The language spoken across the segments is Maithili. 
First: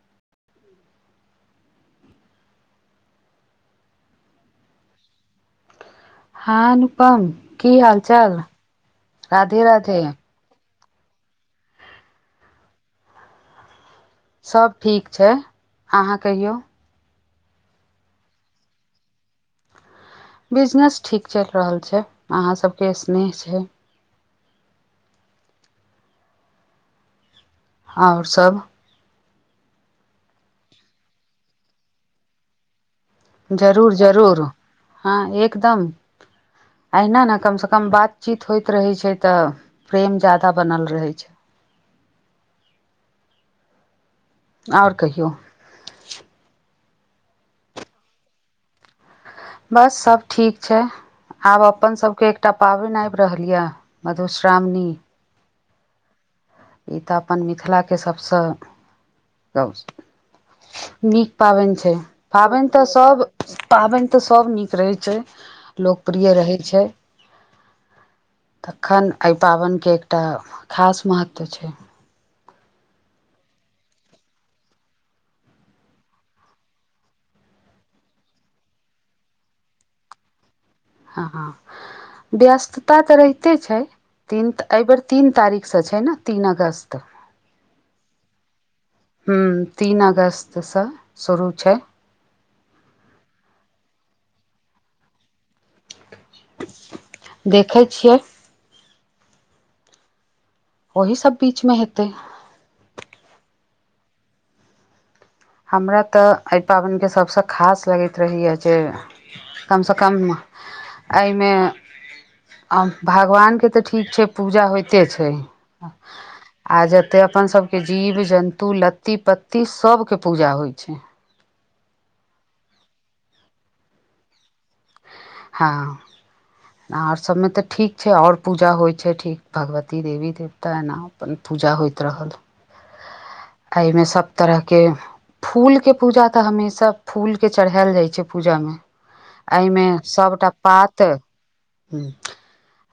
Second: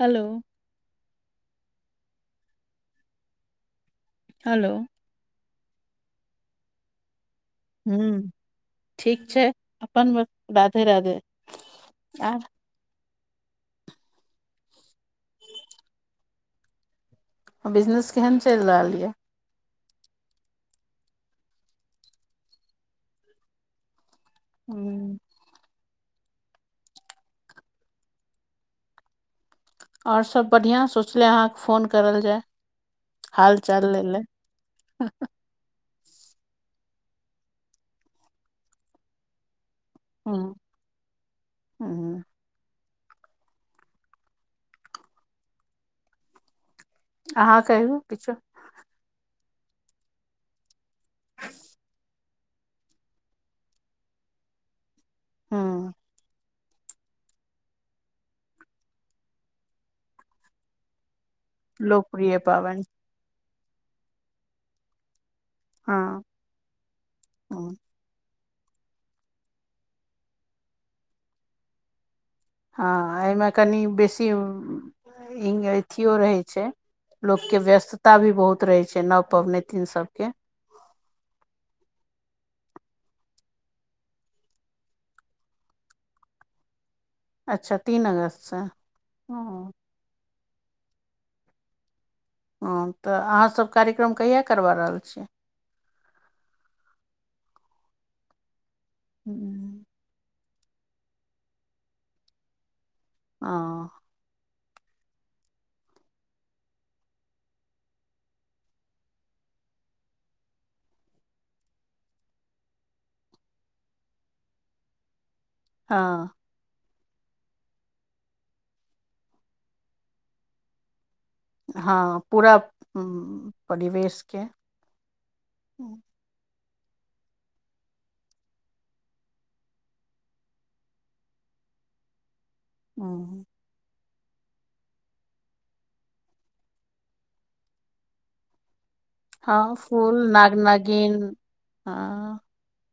हेलो हलो हँ अनुपम की हाल हूँ चाल ठीक छै राधे राधे अपन ब- राधे राधे आ सब ठीक छै अहाँ कहियौ बिजनेस केहन चलि रहल यऽ बिजनेस ठीक चलि रहल छै अहा सब के स्नेह छै ह [unintelligible] आओर सभ आओर सभ बढ़िआँ सोचले अहाँकेँ फोन करल जाय हाल चाल जरूर लै ले जरूर हँ एक एकदम एहिना न कमस कम बातचीत होइत रहै छै त प्रेम जादा बनल रहे छै ह्म आओर कहियौ अहाँ कहियू किछो बस सब ठीक छै आब अपनसभके एकटा पाबनि आबि रहल यए मधुश्रावणी हु ई तऽ अपन मिथिलाके सभसँ गौ नीक पाबनि छै पाबनि तऽ सब पाबनि तऽ सभ नीक रहैत छै हँ लोकप्रिय रहैत छै हम्म, तखन एहि पाबनिके एकटा खास महत्व छै हँ एहिमे कनि बेसी अथिियओ रहै छै लोकके व्यस्तता भी बहुत रहै छै नव पबनैतिन सबके हँ हँ व्यस्तता तऽ रहिते छै तीन एहिबेर तीन तारीखसँ छै ने तीन अगस्त अच्छा तीन अगस्तसँ ओ हूँ तीन अगस्तसँ शुरू छै हँ तऽ अहाँसभ कार्यक्रम कहिया करबा रहल छियै देखै छियै हू [unintelligible] ओहि सब बीच मे हेतै ह हमरा तऽ एहि पाबनिके सभसँ खास लगैत रहैए जे कमसँ कम एहिमे भगवानके तऽ ठीक छै पूजा होइते छै हँ आ जते अपन सबके जीव जन्तु लत्ती पत्ती सबके पूजा होइ छै हँ पूरा परिवेशके हँ ना आओर सबमे तऽ ठीक छै आओर पूजा होइ छै ठीक भगवती देवी देवता एना अपन पूजा होइत रहल ह एहिमे सभ तरहके फूलके पूजा तऽ हमेशा फूलके चढ़ायल जाइत छै पूजामे हँ फूल सब टा नाग पात नागिन हँ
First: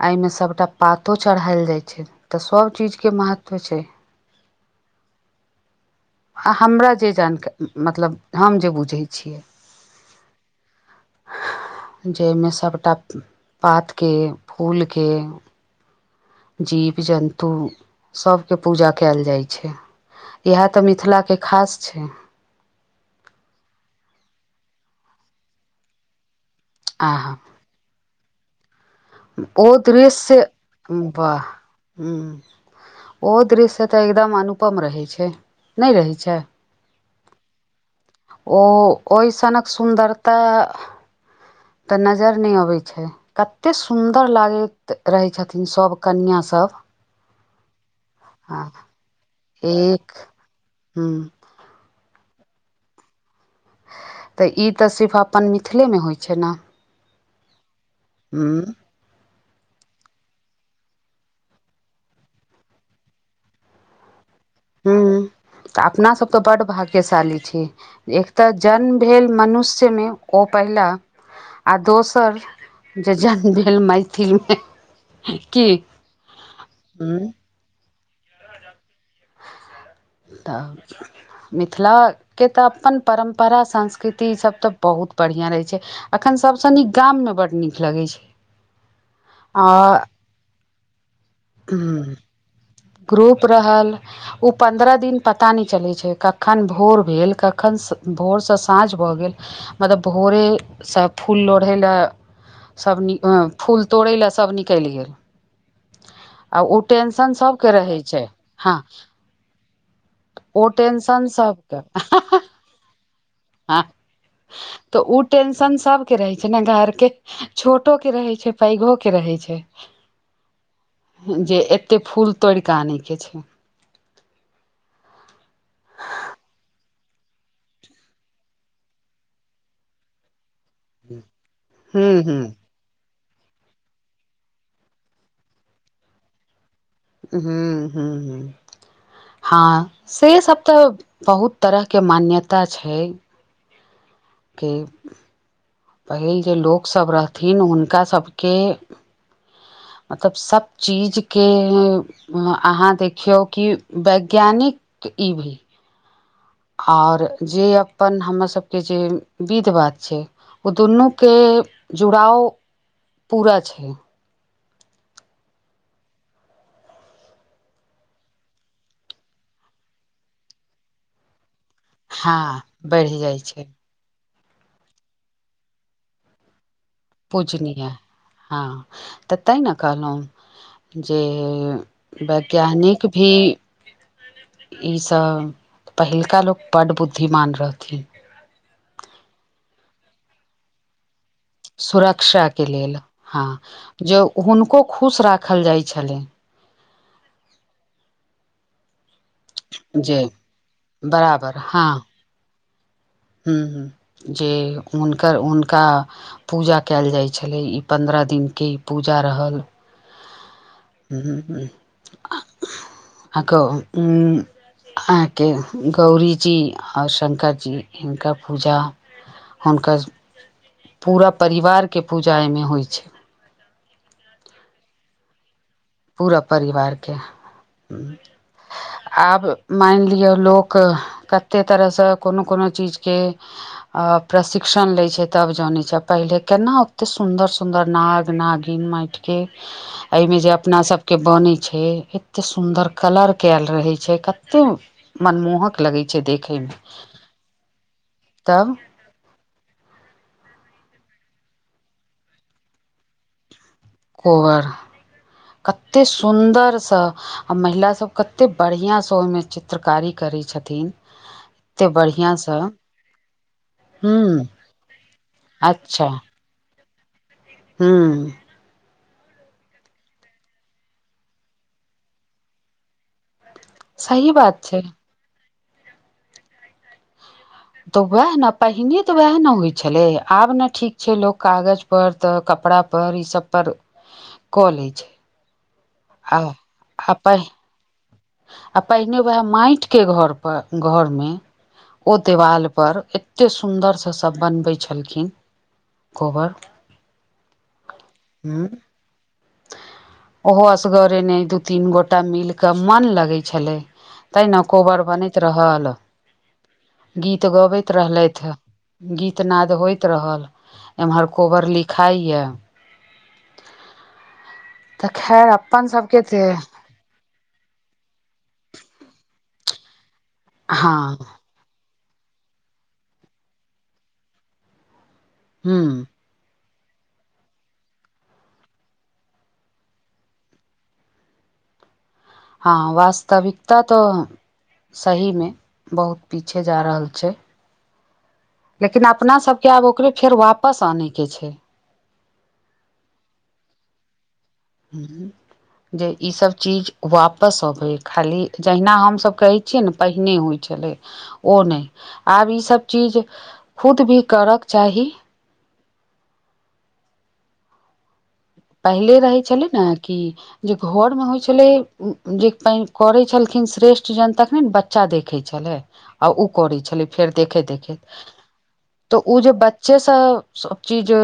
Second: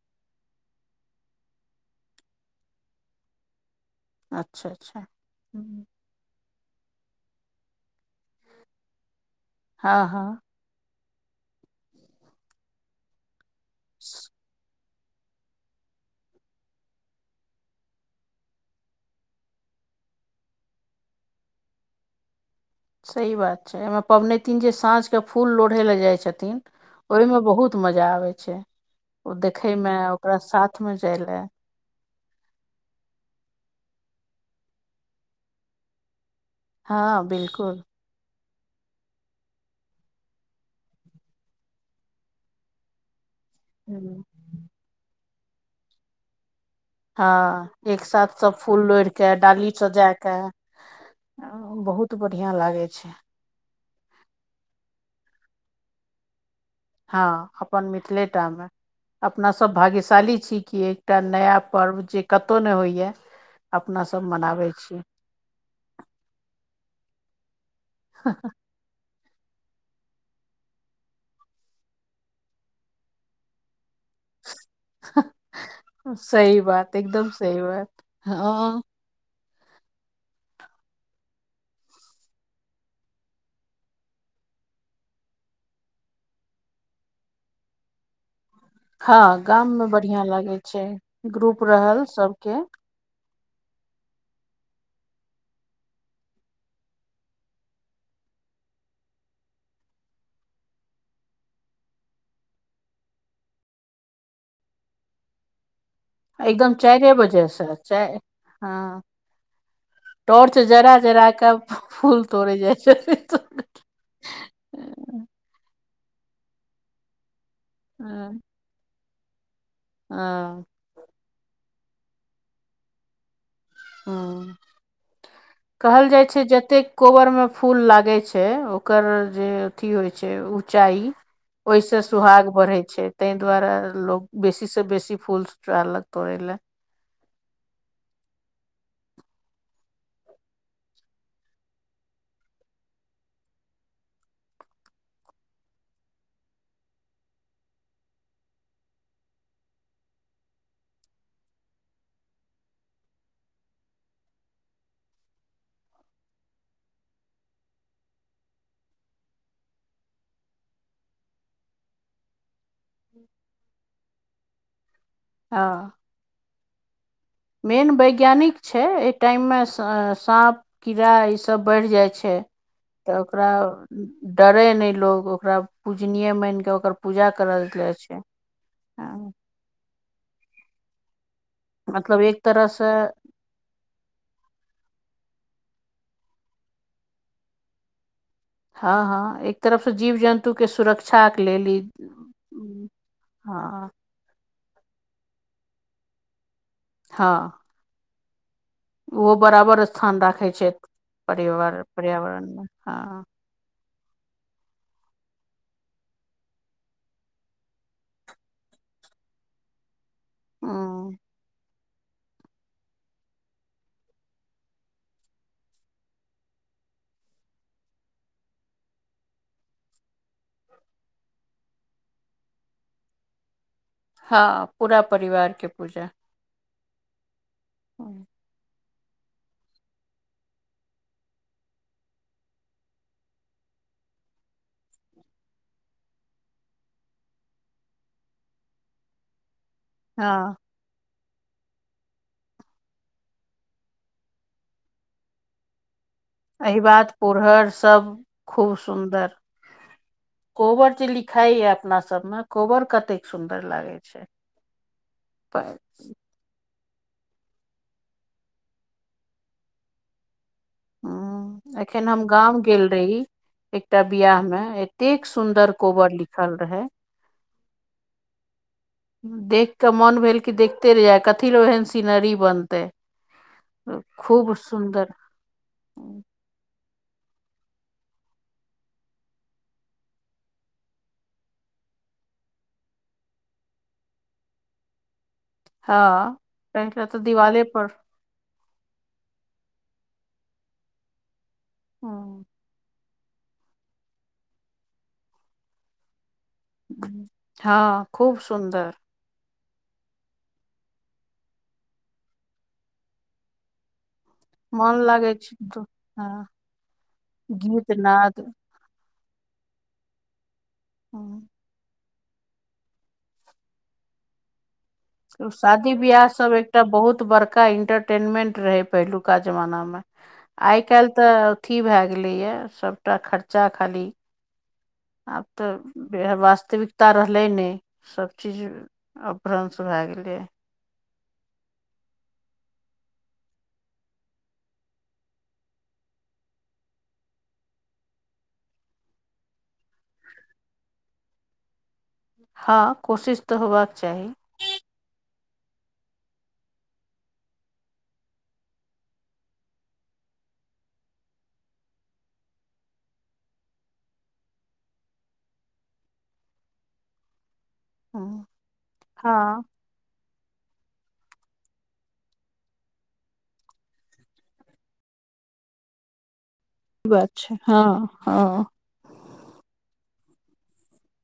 एहिमे सभटा पातो चढ़ायल जाइ छै तऽ सभ चीजके महत्व छै अच्छा अच्छा ह आ हमरा जे जानकार मतलब हम जे बुझैत छियै हँ हँ जाहिमे सबटा पात के फूल के जीव जन्तु सभके पूजा कयल जाइ छै इएह तऽ मिथिलाके खास छै सही बात छै एहिमे पबनैतिन जे साँझके फूल लोढ़य लेल जाइत छथिन आहा ओहिमे बहुत मजा आबै छै ओ देखय मे ओकरा दृश्य साथ मे जाय ले वाह ह ओहो दृश्य तऽ एकदम अनुपम रहै छै नहि रहैत छै हँ बिलकुल ओ ओहिसनक सुन्दरता तऽ नजरि नहि अबैत छै एते सुन्दर लागैत रहै छथिन सभ कनिआ सब हँ एक सााथ सब आ फूल लोढ़ि कऽ डाली स एक जाय कऽ हूँ बहुत बढ़िया लागे छै तऽ ई तऽ सिर्फ अपन मिथिलेमे होइत छै ने हँ अपन मिथिलेटा हूँ मे अपनासभ भाग्यशाली छी कि एकटा नया पर्व जे कतहु नहि होइए अपनासभ मनाबै छीयै हूँ तऽ अपनासभ तऽ बड भाग्यशाली छी एक तऽ जन्म भेल मनुष्यमे ओ पहिला आओ दोसर जे जन्म भेल मैथिलमे की सही बात एकदम हूँ सही बात हँ तब मिथिलाके तऽ अपन परम्परा संस्कृति ईस तऽ बहुत बढ़िआँ रहै छै एखन सभसँ नीक गाममे बड्ड नीक लगैत छै हँ गाम में आ बढ़िया लागे छै ग्रुप रहल सबके ग्रुप रहल ओ पन्द्रह दिन पता नहि चलैत छै कखन भोर भेल कखन भोरसँ साँझ भऽ गेल मतलब भोरेसँ फूल लोढ़य लए सब नि फूल तोड़ै लए सब निकलि गेल आ एकदम ओ चायरे टेंशन बजेस सबके रहै चाय छै हँ टॉर्च ओ जरा टेंशन जरा के सबके फूल तोड़े जाय छै हँ तऽ ओ टेंशन सबके रहै छै ने घर के छोटो के रहै हँ छै पैघो के रहै छै हँ जे एतेक फूल तोड़िकऽ आनैके छै हँ [inaudible] कहल जाइ छै जतेक कोबर में फूल लागे छै ओकर जे अथी होइ छै चाइ ओहिसँ हूँ सुहाग हूँ बढ़ै छै तै दुआरे लोग बेसी से बेसी फूल चारलक तोड़े ल हूँ हूँ हूँ हँ से सब तऽ बहुत तरहके मान्यता छै के पहिल जे लोकसभ रहथिन हुनका सभके मतलब सभ चीजके अहाँ देखियौ कि वैज्ञानिक ई भी आओर जे अपन हमर सबके जे विध बाध छै ओ दुनूके जुड़ाओ पूरा छै हँ मेन वैज्ञानिक छै एहि टाइम मे साँप कीड़ा ई सब बढ़ि जाइ छै हँ बढ़ि तऽ जाइ ओकरा छै डरै नहि लोगो ओकरा पूजनीय माइन कऽ ओकर पूजा करल जाइ छै हं तैऽ न कहलहुँ जे मतलब एक तरहसँ वैज्ञानिक भी ईसभ पहिलका लोक बड बुद्धिमान रहथिन हँ हँ एक तरफसँ जीव जन्तु के सुरक्षा के लेल ई सुरक्षाक के लेल हँ जे हुनको खुश राखल जाइ छलनि हँ ओहो बराबर स्थान जे राखै छै बराबर परिवार पर्यावरणमे हँ ह्म ह्म जे हुनकर हुनका पूजा कयल जाइ छलय ई पन्द्रह दिनके ई पूजा रहल ह [unintelligible] अह ग अहाँके गौरीजी आओर शंकर जी हिनकर पूजा हुनकर पूरा परिवारके पूजा एहिमे होइ छै हँ पूरा परिवारके पूजा पूरा परिवारके आब मानि लिय लोक कतेक तरहसँ कोनो कोनो चीजके अ प्रशिक्षण लै छै तब जानै छै पहिले केना ओते सुन्दर सुन्दर नाग नागिन माइट के एहिमे जे हँ अप अपना सब के बने छै एत्ते सुंदर कलर कयल रहे छै कत्ते मनमोहक लगै छै देख एहि बात पुरहर सब तब खूब सुन्दर कोबर जे लिखाइ य अपना सब मे कोबर कत्ते सुन्दर लागे कोबर क कते सुंदर से आ महिला सब कते बढ़िया से ओहि मे चित चित्रकारी करै छथिन ह एते एखन हम बढ़िआँसँ गाँं गेल रही एकटा हूँ बियाह मे एते सुंदर कोबर लिख पसंद रहै हँ देख कऽ मोन भेल कि देखते रहि जाय कथी लो एहन सीनरी बनतै सही खूब बात छै सुन्दर तऽ वएह ने पहिने तऽ वएह ने होइ छलै आब ने ठीक छै लोक कागज पर तऽ कपड़ा पर इ सब पर क ले छै हँ आ पहिल तऽ आ पहि दिवाले पर आ पहिने वएह माटि के घर पर घर मे ओ देवाल पर एतेक सुन्दरसँ सभ बनबै छलखिन कोबर हँ खूब ह सुन्दर ओहो असगरेने दू तीन गोटा मिल क मन लगे छले तेहि ने मोन कोबर लागै बनैत छै तऽ रहल हँ गीत गबैत रहलथि गीतनाद होइत रहल एम्हर हँ, कोबर लिखाइए तऽ खैर अपन शादी सबके बियाह सब तऽ एकटा बहुत बड़का इंटर टेनमेंट रहै पहिलुका जमानामे आइ हँ काल्हि तऽ अथी भए गेलैए सबटा खर्चा खाली आब ह तऽ वास्तविकता रहलै नहि सब चीज अभ्रंश भए गेलै हँ वास्तविकता तऽ सहीमे बहुत पीछे जा रहल छै लेकिन अपना सबके आब ओकरे फेर वापस आनैके छै हँ कोशिश तऽ होबाक चाही जे ईसभ चीज वापस अबै खाली जहिना हमसभ कहैत छिय ने पहिने होइ छलै ओ नहि आब ईसभ चीज खुद भी करऽके चाही हँ पहिले रहै हँ छलै ने कि जे घर में होइ छले जे करे छलखिन श्रेष्ठ जन तखने बच्चा देखैत छलै आ ओ करै छलै ई बात फेर छै देखैत हँ देखैत हँ तऽ ओ जे बच्चे सब सब चीज उ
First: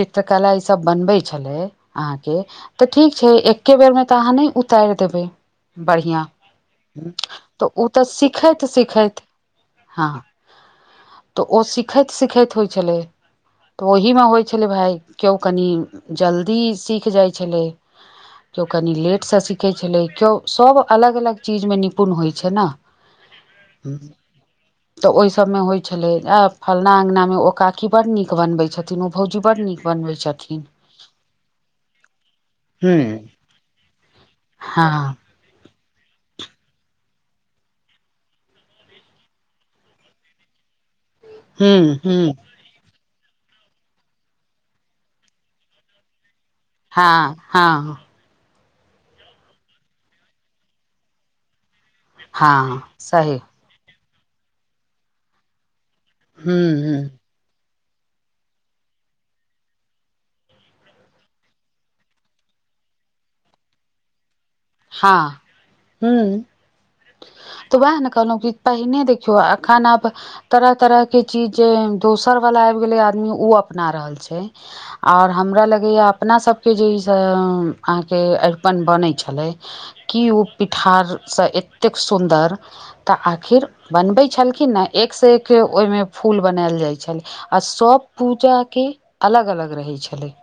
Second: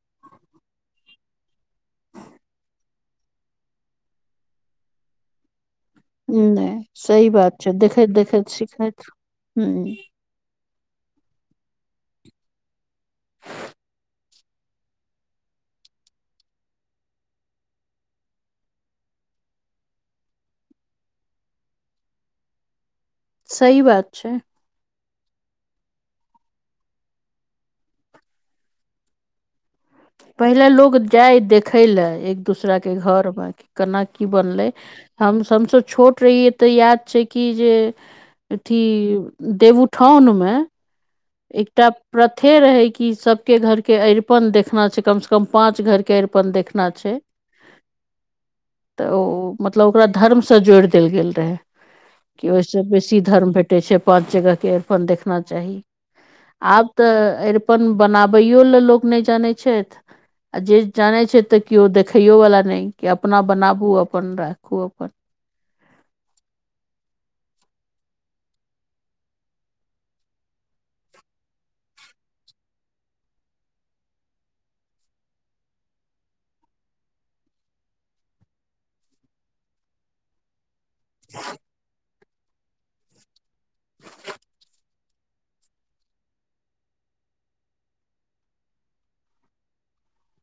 चित्रकला ई सब बनबे छै अहाँ तऽ ठीक छै एक बेर मे तऽ अहाँ उतार देबै बढ़िआँ नहि ह सही बात तऽ छै ओ तऽ देखैत देखैत सिखैत सिखैत ह हँ तऽ ओ सीखैत सीखैत होइत छलै तऽ ओहीमे होइ छलै भाय केओ कनि जल्दी सीख जाइ छलै केओ कनि लेटसँ सीखै छलै केओ सभ अलग अलग चीजमे निपुण होइत छै ने सही बात छै तऽ ओहि सब मे होइ छलै आ फलना अङंगगना में ओ काकी बड़ नीक बनबै छथिन ओ भौजी बड नीक बनबै छथिन लो जाय देखय लए एक दूसरााक के हूँ घरमे कि केना की बनलै हँ हम हमस छोट ते याद छै की जे अथी देवउठाउन मे एकटा हूँ हूँ प्रथे रहै क सब के घर के अरिपन देखना छै कम से कम पाच घर के अरिपन देखना छै हँ हँ तऽ ओ मतलब ओकरा धर्मसँ जोड़ि देल गेल रहै कि हँ ओहिसँ बेसी सही धर्म भेटैत छै पाँच जगहके अरिपन देखना चाही हूँ आब हूँ तऽ अरिपन बनाबैयो ल लोक नहि जानै छथि आ जे जानै छथि तऽ केओ देखैयोवला नहि कि अपना बनाबू अपन राख हँ हू तऽ वएह न कहलहु कि पहिने देखियौ अखन आब तरह तरह के चीज जे दोसर वालला आबि गेलै आदमी ओ अपना रहल छै आओर हमरा लगैए अपनासभके जे ईसभ अहाँके अरिपन बनै छलै की ओ पिठारसँ एतेक सुन्दर तऽ आखिर बनबै छलखिन नऽ एक सँ एक ओहिमे फूल बनायल जाइ छलै आ सभ पूजा के अलग अलग रहै छलै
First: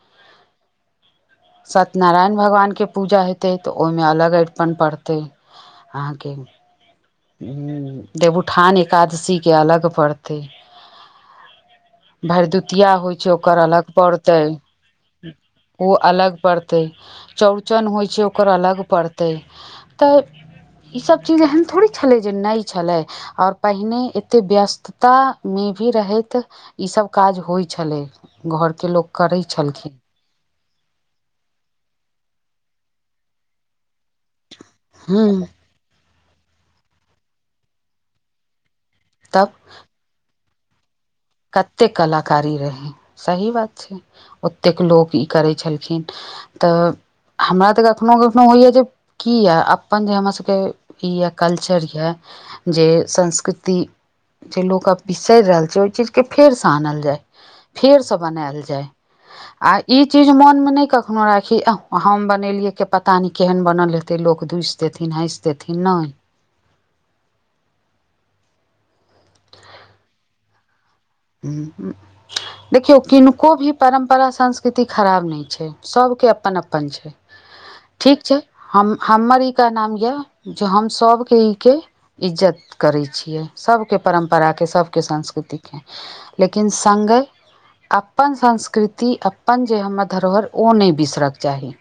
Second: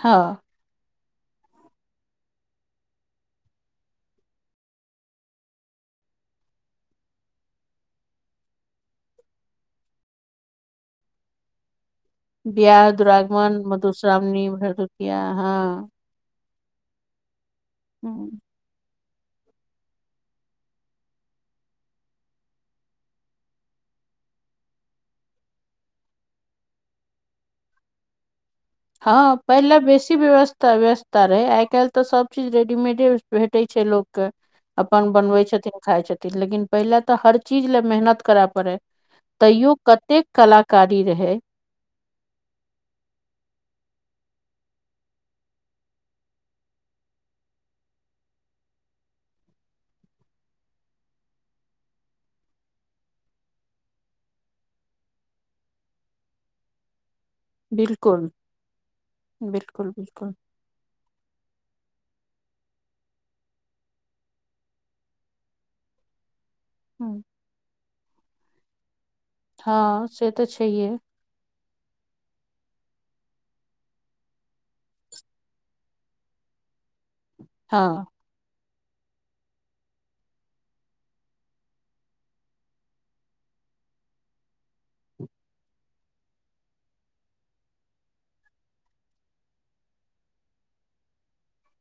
हँ सत्यनारायण भगवानके पूजा हेतै तऽ ओहिमे अलग अरिपन पड़तै अहाँके देवउठान एकादशीके अलग पड़तै भरदुतिया बियाह होइ छै दुरागमन ओकर अलग पड़ते मधुश्रावणी भरदुतिया हँ ओ अलग पड़त चौरचन होइ छै हूँ ओकर अलग पड़त तऽ ई सब चीज एहेन थोड़ि छलै जे नइ छलैय आओर पहिने एते व्यस्तता मे भी रहैत ईसभ काज होइ छलै घरके लोक करैत छलखिन की व्यवस्था व्यवस्था रहे आइ काल्हि तऽ सब चीज रेडीमेडे भेटै छै लोक क अपन हूँ बनबै छथिन खाय छथिन लेकिन पहिले तऽ हर चीज ले मेहनत करय पड़े तब तैयो कतेक कलाकारी रहय कतेक कलाकारी रहै सही बात छै ओतेक लोक ई करै छलखिन तऽ हमरा तऽ कखनो कखनो होइय जे की यए अपन जे हमरासभ कऽ ई यए कल्चर य जे संस्कृति जे लोक आब बिसरि रहल छै ओहि चीज के फेर से आनल जाय फेर से बिलकुल बनायल जाय आ बिलकुल ई चीज बिलकुल मोन मे नहि क कखनो राखी एह हम बनेलियै के पता नहि केहन बनल हेतै लोक दुसि देथिन हँसि देथिन नहि हँ हँ से तऽ छैहे देखियो किनको भी परम्परा संस्कृति खराब नहि छै सभके अपन अपन छै हँ ठीक छै हम हमर ई नाम यऽ जे हम सभके ई के इज्जत करै छियै सभके परम्पराके सभके संस्कृतिके लेकिन संगहि अपन संस्कृति अपन जे हमर धरोहर ओ नहि बिसरऽ के चाही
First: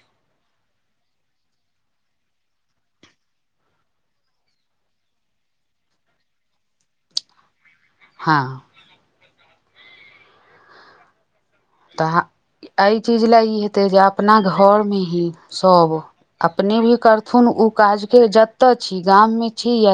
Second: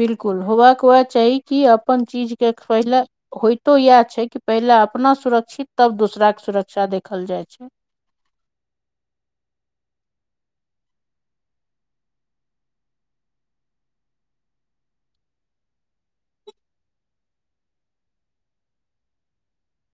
बिलकुल होबाक वैह चाही कि अपन चीजके पहिले होइतो इएह छै कि पहिले अपना सुरक्षित तब दोसराके सुरक्षा देखल जाइत छै हँ तऽ एहि चीज लए ई हेतै जे अपना घरमे ही सभ। अपने भी करथुन उ काज के जते छी गामं छी या